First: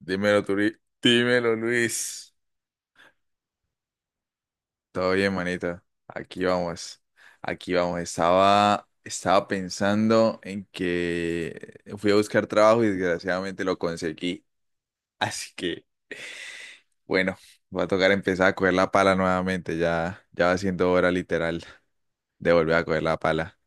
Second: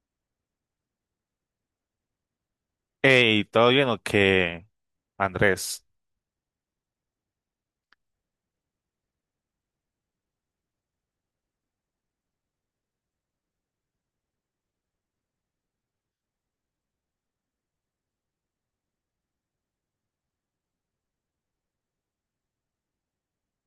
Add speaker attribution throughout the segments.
Speaker 1: Dímelo, Turi. Dímelo, Luis.
Speaker 2: Hey, ¿todo bien o qué,
Speaker 1: Todo bien, manita.
Speaker 2: Andrés?
Speaker 1: Aquí vamos. Aquí vamos. Estaba pensando en que fui a buscar trabajo y desgraciadamente lo conseguí. Así que, bueno, va a tocar empezar a coger la pala nuevamente. Ya va siendo hora literal de volver a coger la pala.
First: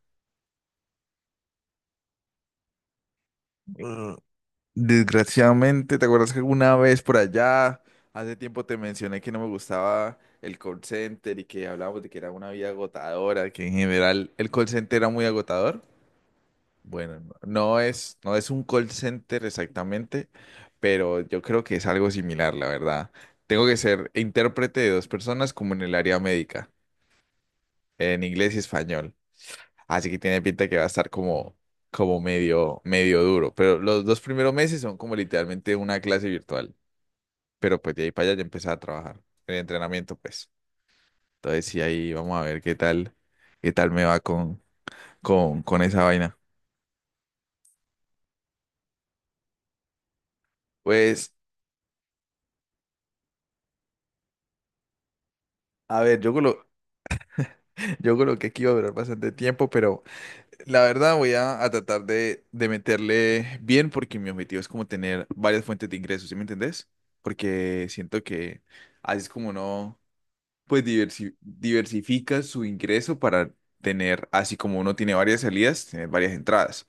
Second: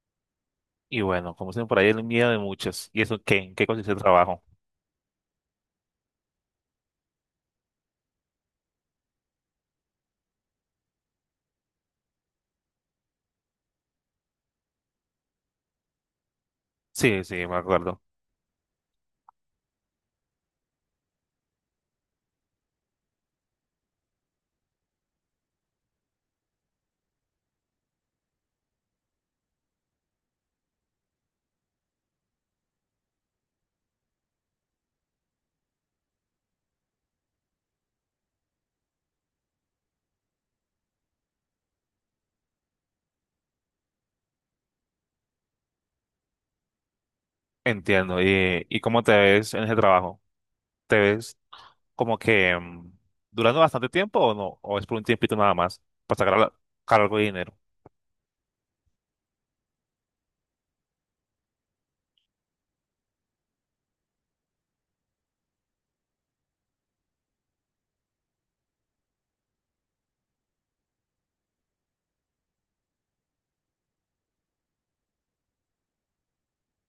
Speaker 2: Y bueno, como dicen por ahí, el miedo de muchos. ¿Y eso qué? ¿En qué consiste el trabajo?
Speaker 1: Desgraciadamente, ¿te acuerdas que alguna vez por allá, hace tiempo te mencioné que no me gustaba el call center y que hablábamos de que era una vida agotadora, que en general el call center era muy agotador? Bueno,
Speaker 2: Sí, sí, me acuerdo.
Speaker 1: no es un call center exactamente, pero yo creo que es algo similar, la verdad. Tengo que ser intérprete de dos personas como en el área médica, en inglés y español. Así que tiene pinta que va a estar como medio, medio duro. Pero los dos primeros meses son como literalmente una clase virtual, pero pues de ahí para allá ya empecé a trabajar en entrenamiento, pues. Entonces sí, ahí vamos a ver qué tal me va con esa vaina.
Speaker 2: Entiendo. ¿Y cómo te ves en ese trabajo? ¿Te
Speaker 1: Pues,
Speaker 2: ves como que durando bastante tiempo o no? ¿O es por un tiempito nada más
Speaker 1: a
Speaker 2: para
Speaker 1: ver,
Speaker 2: sacar, sacar algo de dinero?
Speaker 1: yo coloqué que iba a durar bastante tiempo, pero la verdad voy a tratar de meterle bien porque mi objetivo es como tener varias fuentes de ingresos, ¿sí me entendés? Porque siento que así es como no. Pues diversifica su ingreso para tener, así como uno tiene varias salidas, tener varias entradas.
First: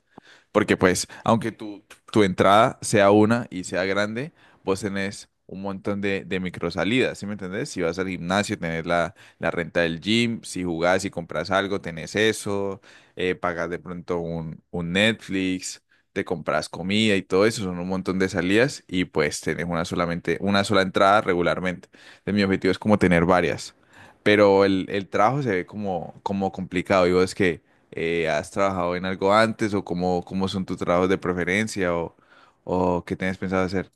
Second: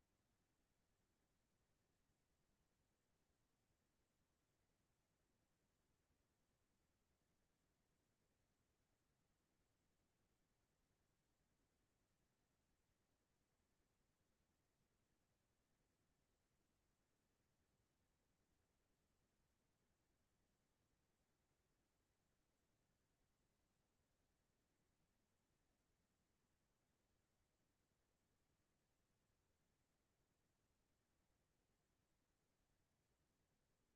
Speaker 1: Porque pues, aunque tu entrada sea una y sea grande, vos tenés un montón de micro salidas, ¿sí me entendés? Si vas al gimnasio, tenés la renta del gym, si jugás y compras algo, tenés eso, pagas de pronto un Netflix, te compras comida y todo eso, son un montón de salidas y pues tenés una solamente, una sola entrada regularmente. Entonces, mi objetivo es como tener varias, pero el trabajo se ve como, como complicado. Digo, es que has trabajado en algo antes o cómo, cómo son tus trabajos de preferencia o qué tienes pensado hacer,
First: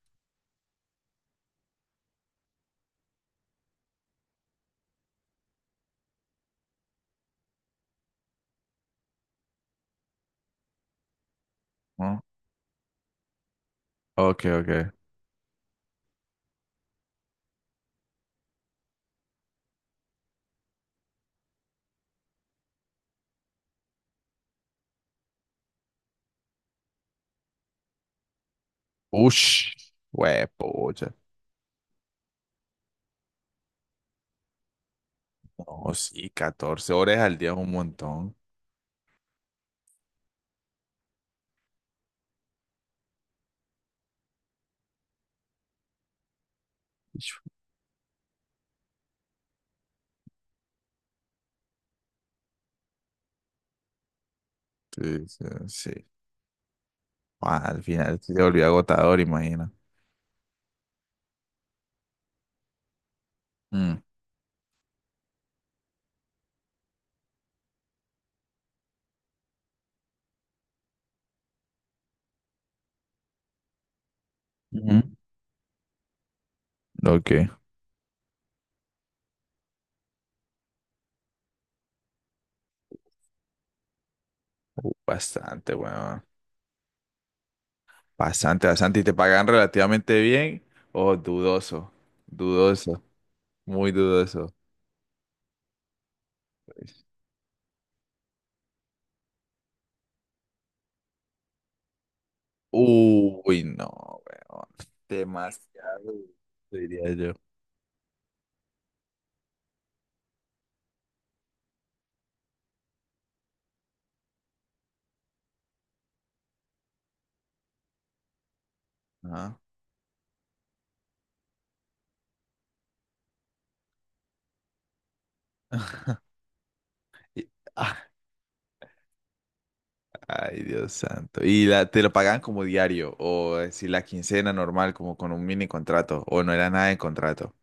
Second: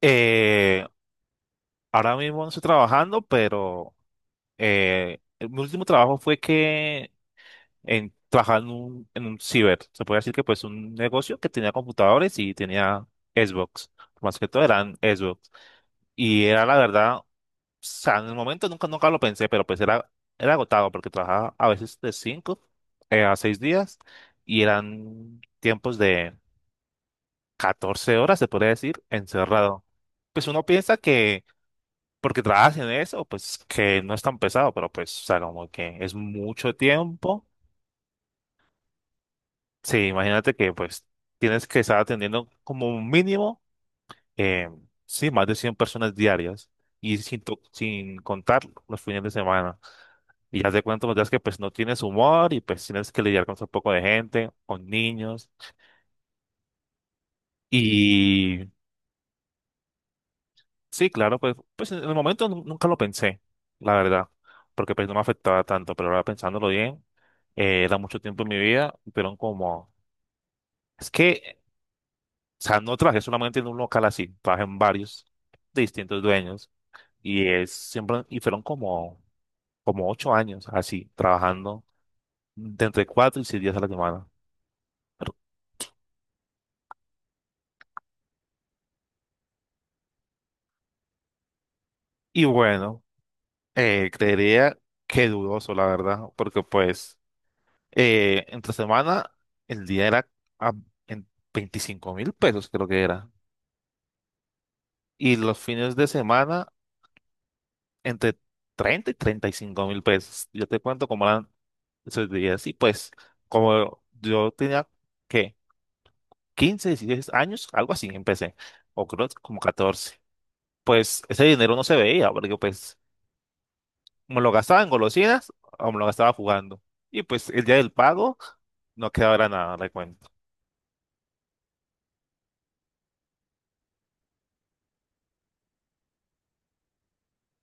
Speaker 2: Eh, Ahora mismo no estoy trabajando, pero mi último trabajo fue trabajaba en un ciber. Se puede decir que pues un negocio que tenía
Speaker 1: ¿no?
Speaker 2: computadores y tenía Xbox. Más
Speaker 1: Ok,
Speaker 2: que todo
Speaker 1: ok.
Speaker 2: eran Xbox. Y era la verdad, o sea, en el momento nunca, nunca lo pensé, pero pues era agotado porque trabajaba a veces de 5 a 6 días y eran tiempos de 14 horas, se podría decir,
Speaker 1: Ush,
Speaker 2: encerrado. Pues uno piensa
Speaker 1: huepucha.
Speaker 2: que porque trabajas en eso, pues que no es tan pesado, pero pues, o sea, como
Speaker 1: No,
Speaker 2: que es
Speaker 1: sí,
Speaker 2: mucho
Speaker 1: 14 horas al
Speaker 2: tiempo.
Speaker 1: día es un montón.
Speaker 2: Sí, imagínate que pues tienes que estar atendiendo como un mínimo, eh, sí, más de 100 personas diarias y sin contar los fines de semana. Y ya te cuento los días que pues no tienes humor y pues tienes que lidiar con un poco de gente, con
Speaker 1: Sí, sí,
Speaker 2: niños.
Speaker 1: sí. Ah, al final sí se volvió
Speaker 2: Y
Speaker 1: agotador, imagina.
Speaker 2: sí, claro, pues en el momento nunca lo pensé, la
Speaker 1: Mm.
Speaker 2: verdad, porque pues no me afectaba tanto, pero ahora pensándolo bien, era mucho tiempo en mi vida, pero como... Es que, o sea, no trabajé solamente en un local así, trabajé en
Speaker 1: Ujú.
Speaker 2: varios de distintos dueños
Speaker 1: Ok.
Speaker 2: y es siempre, y fueron como 8 años así, trabajando de entre 4 y 6 días a la semana.
Speaker 1: Bastante, bueno. Bastante, bastante. ¿Y te pagan relativamente bien? Oh, dudoso,
Speaker 2: Y
Speaker 1: dudoso,
Speaker 2: bueno,
Speaker 1: muy dudoso.
Speaker 2: creería que dudoso, la verdad, porque
Speaker 1: Pues.
Speaker 2: pues entre semana el día era a- en 25 mil pesos, creo que era.
Speaker 1: Uy, no, weón.
Speaker 2: Y los fines de
Speaker 1: Demasiado,
Speaker 2: semana
Speaker 1: diría yo.
Speaker 2: entre 30 y 35 mil pesos. Yo te cuento cómo eran eso días. Y pues, como yo tenía, ¿qué? Quince, 16 años, algo así, empecé. O creo que
Speaker 1: Ajá.
Speaker 2: como 14. Pues ese dinero no se veía, porque pues me lo gastaba en golosinas o me lo gastaba jugando. Y
Speaker 1: Y-
Speaker 2: pues el día del
Speaker 1: ah,
Speaker 2: pago no quedaba nada de cuenta.
Speaker 1: ay, Dios santo. ¿Y la, te lo pagaban como diario? ¿O si la quincena normal, como con un mini contrato? ¿O no era nada de contrato?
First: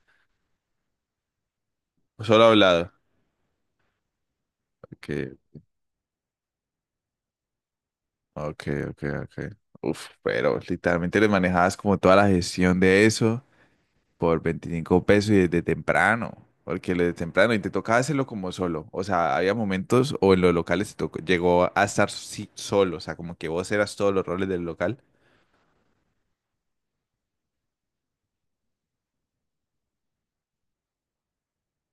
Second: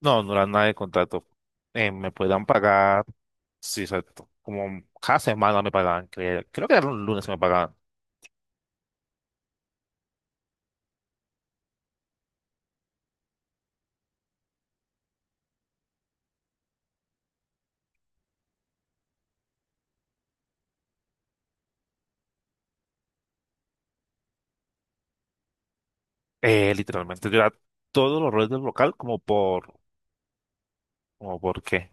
Speaker 2: No, no era nada de contrato. Me
Speaker 1: Solo
Speaker 2: podían
Speaker 1: hablado.
Speaker 2: pagar, sí, exacto. Como cada
Speaker 1: Okay,
Speaker 2: semana me pagaban, creo, que era un lunes que me pagaban.
Speaker 1: ok, ok, ok. Uf, pero literalmente le manejabas como toda la gestión de eso. Por 25 pesos y desde temprano, porque desde temprano y te tocaba hacerlo como solo. O sea, había momentos o en los locales te tocó, llegó a estar sí, solo, o sea, como que vos eras todos los roles del local.
Speaker 2: Literalmente, yo era todos los roles del local como por qué.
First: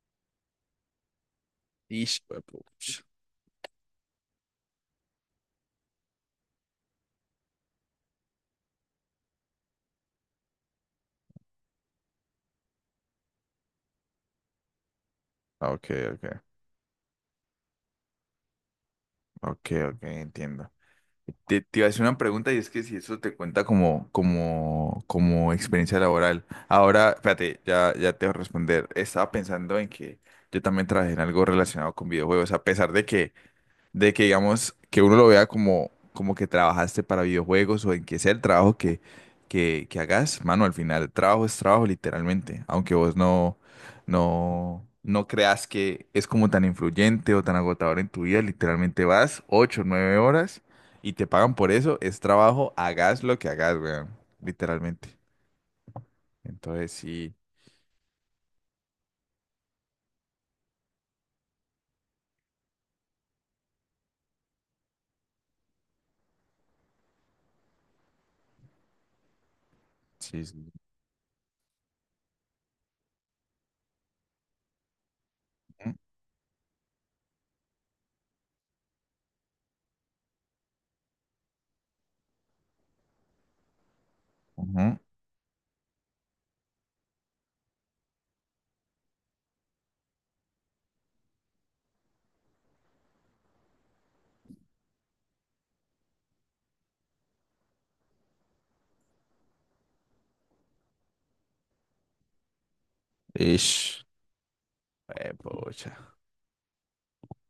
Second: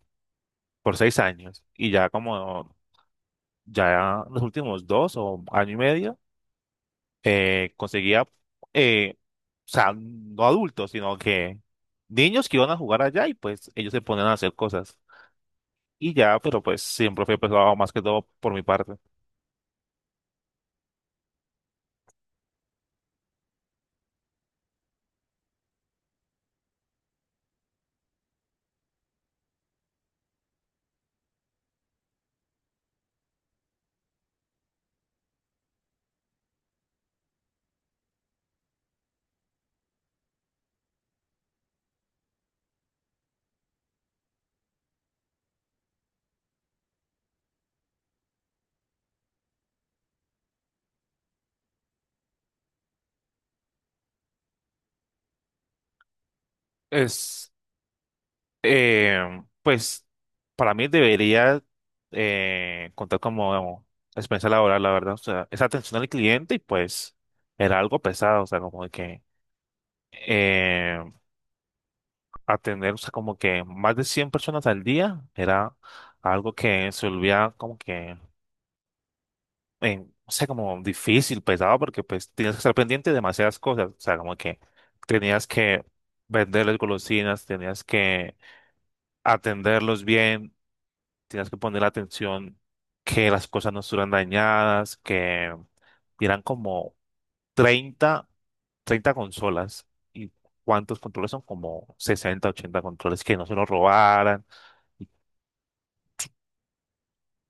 Speaker 2: Por 6 años y ya
Speaker 1: Ish,
Speaker 2: como
Speaker 1: huepuch.
Speaker 2: ya los últimos dos o año y medio conseguía, o sea, no adultos, sino que niños que iban a jugar allá y pues ellos se ponían a hacer cosas.
Speaker 1: Ok,
Speaker 2: Y
Speaker 1: ok,
Speaker 2: ya, pero pues siempre fue pesado más que todo por mi parte.
Speaker 1: ok, ok, entiendo. Te iba a hacer una pregunta y es que si eso te cuenta como, como, como experiencia laboral. Ahora, espérate, ya te voy a responder. Estaba pensando en que yo también trabajé en algo relacionado con videojuegos, a pesar de que digamos que uno lo vea como, como que trabajaste para videojuegos o en que sea el trabajo que, que hagas, mano, al final trabajo es trabajo literalmente, aunque vos no creas que es como tan influyente o tan agotador en tu vida, literalmente vas 8 9 horas y te pagan por eso, es trabajo, hagas lo que hagas, weón, literalmente. Entonces sí,
Speaker 2: Es, pues para mí debería contar como experiencia laboral, la verdad. O sea, esa atención al cliente y pues era algo pesado, o sea, como de que...
Speaker 1: sí, sí.
Speaker 2: em, Atender, o sea, como que más de 100 personas al día era algo que se volvía como que, no sé, como difícil, pesado, porque pues tenías que estar pendiente de demasiadas cosas, o sea, como que
Speaker 1: Ujú.
Speaker 2: tenías que venderles golosinas, tenías que atenderlos bien, tenías que poner atención que las cosas no estuvieran dañadas, que eran como 30 30 consolas. Y ¿cuántos controles son? Como 60 80 controles que no se los
Speaker 1: Ish.
Speaker 2: robaran.
Speaker 1: Pucha,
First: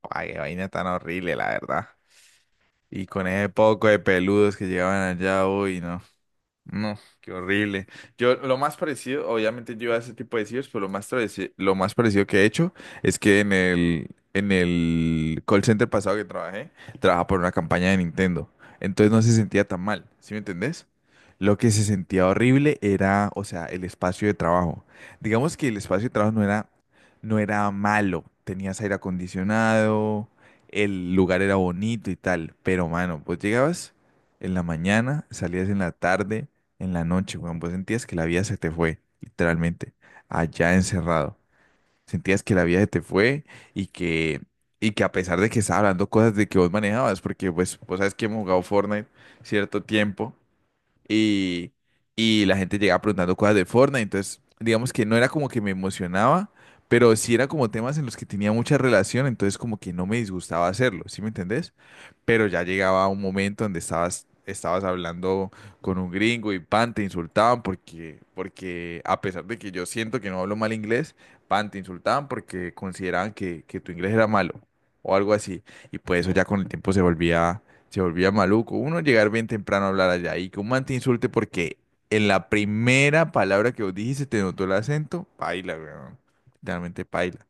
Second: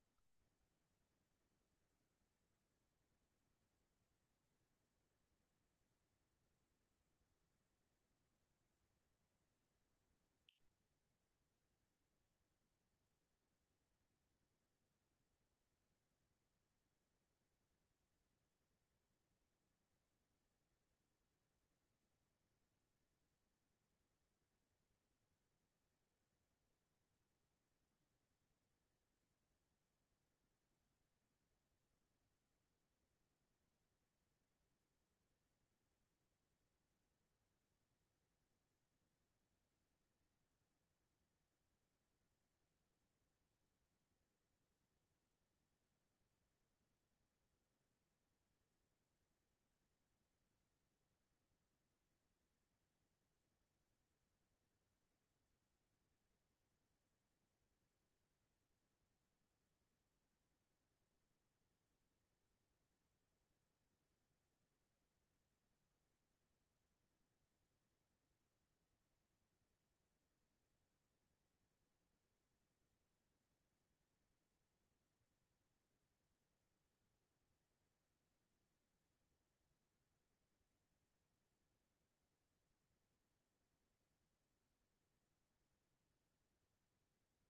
Speaker 1: ay, qué vaina tan horrible, la verdad. Y con ese poco de peludos que llegaban allá, uy, no. No, qué horrible. Yo lo más parecido, obviamente yo a ese tipo de sitios, pero lo más parecido que he hecho es que en en el call center pasado que trabajé, trabajaba por una campaña de Nintendo. Entonces no se sentía tan mal, ¿sí me entendés? Lo que se sentía horrible era, o sea, el espacio de trabajo. Digamos que el espacio de trabajo no era malo. Tenías aire acondicionado, el lugar era bonito y tal, pero mano, pues llegabas en la mañana, salías en la tarde en la noche, weón. Vos sentías que la vida se te fue, literalmente, allá encerrado. Sentías que la vida se te fue y y que a pesar de que estaba hablando cosas de que vos manejabas, porque pues vos sabes que hemos jugado Fortnite cierto tiempo y, y la gente llegaba preguntando cosas de Fortnite, entonces digamos que no era como que me emocionaba, pero sí era como temas en los que tenía mucha relación, entonces como que no me disgustaba hacerlo, ¿sí me entendés? Pero ya llegaba un momento donde estabas hablando con un gringo y pan, te insultaban porque a pesar de que yo siento que no hablo mal inglés, pan, te insultaban porque consideraban que tu inglés era malo o algo así, y pues eso ya con el tiempo se volvía maluco. Uno llegar bien temprano a hablar allá y que un man te insulte porque en la primera palabra que vos dijiste te notó el acento, paila, weón. Literalmente paila.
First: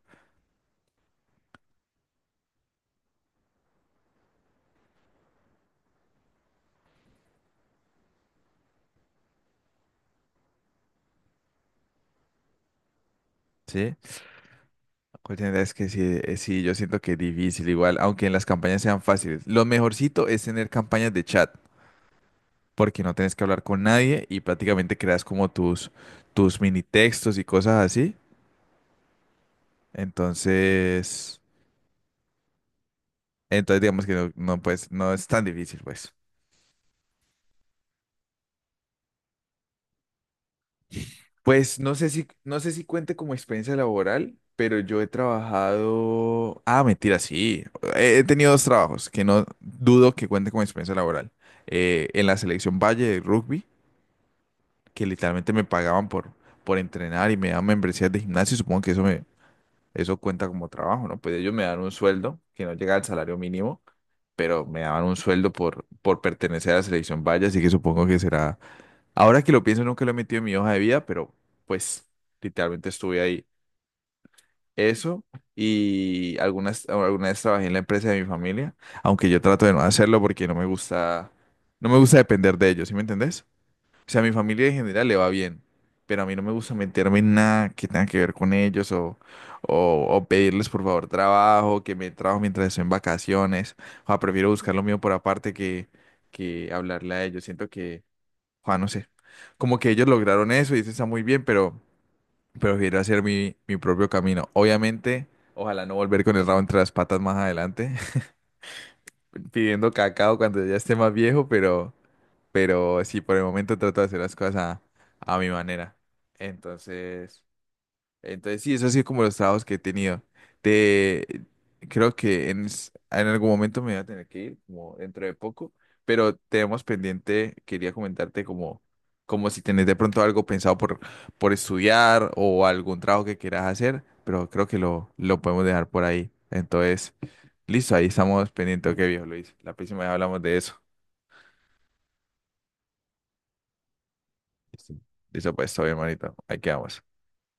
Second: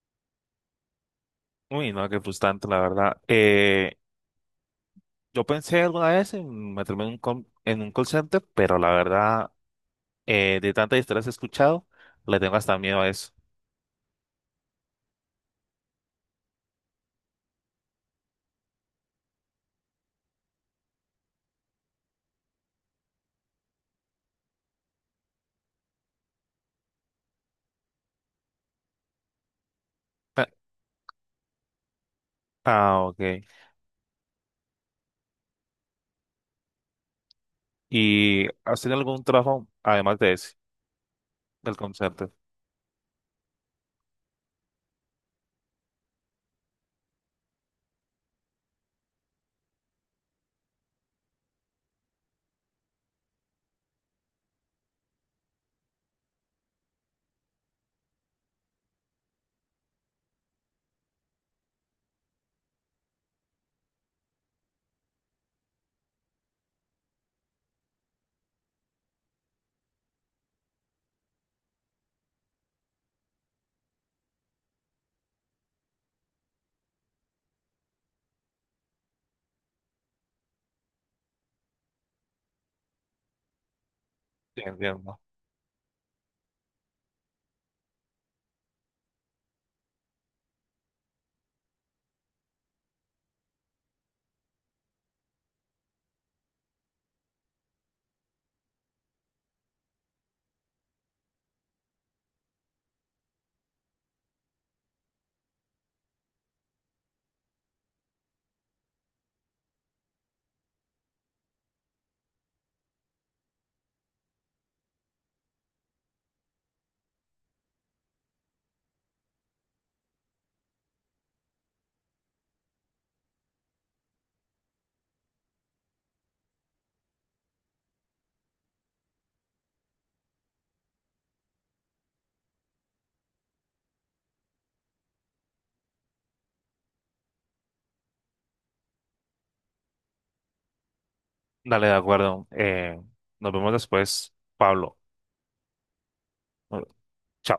Speaker 2: Uy, no, qué frustrante, la verdad. Yo pensé alguna vez en meterme en un, en un call center, pero la verdad, de tantas historias que he escuchado, le tengo hasta miedo a eso.
Speaker 1: ¿Sí? La cuestión es que sí, sí, yo siento que es difícil igual, aunque en las campañas sean fáciles. Lo mejorcito es tener campañas de chat, porque no tenés que hablar con nadie y prácticamente creas como tus, tus mini textos y cosas así.
Speaker 2: Ah,
Speaker 1: Entonces,
Speaker 2: ah, ok.
Speaker 1: entonces digamos que no, pues, no es tan difícil, pues.
Speaker 2: ¿Y has tenido algún trabajo, además de ese, del
Speaker 1: Pues
Speaker 2: call center?
Speaker 1: no sé si cuente como experiencia laboral, pero yo he trabajado. Ah, mentira, sí. He tenido dos trabajos que no dudo que cuente como experiencia laboral. En la selección Valle de rugby, que literalmente me pagaban por entrenar y me daban membresías de gimnasio. Supongo que eso cuenta como trabajo, ¿no? Pues ellos me dan un sueldo que no llega al salario mínimo, pero me daban un sueldo por pertenecer a la selección Valle, así que supongo que será. Ahora que lo pienso, nunca lo he metido en mi hoja de vida, pero pues literalmente estuve ahí. Eso y alguna vez trabajé en la empresa de mi familia, aunque yo trato de no hacerlo porque no me gusta depender de ellos, ¿sí me entendés? O sea, a mi
Speaker 2: Sí,
Speaker 1: familia en general le
Speaker 2: entiendo.
Speaker 1: va bien, pero a mí no me gusta meterme en nada que tenga que ver con ellos o pedirles por favor trabajo, que me trabajo mientras estoy en vacaciones. O sea, prefiero buscar lo mío por aparte que hablarle a ellos. Siento que Juan, no sé. Como que ellos lograron eso y eso está muy bien, pero prefiero hacer mi propio camino. Obviamente, ojalá no volver con el rabo entre las patas más adelante, pidiendo cacao cuando ya esté más viejo, pero sí, por el momento trato de hacer las cosas a mi manera. Entonces... Entonces, sí, eso ha sido como los trabajos que he tenido. Te, creo que en, en algún momento me voy a tener que ir, como dentro de poco, pero tenemos pendiente, quería comentarte como, como si tenés de pronto algo pensado por estudiar o algún trabajo que quieras hacer, pero creo que lo podemos dejar por ahí. Entonces, listo, ahí estamos pendientes. Ok, viejo Luis, la próxima vez hablamos de eso.
Speaker 2: Dale, de acuerdo. Nos vemos después,
Speaker 1: Listo,
Speaker 2: Pablo.
Speaker 1: listo, pues, todo bien, manito. Ahí
Speaker 2: Bueno,
Speaker 1: quedamos.
Speaker 2: chao.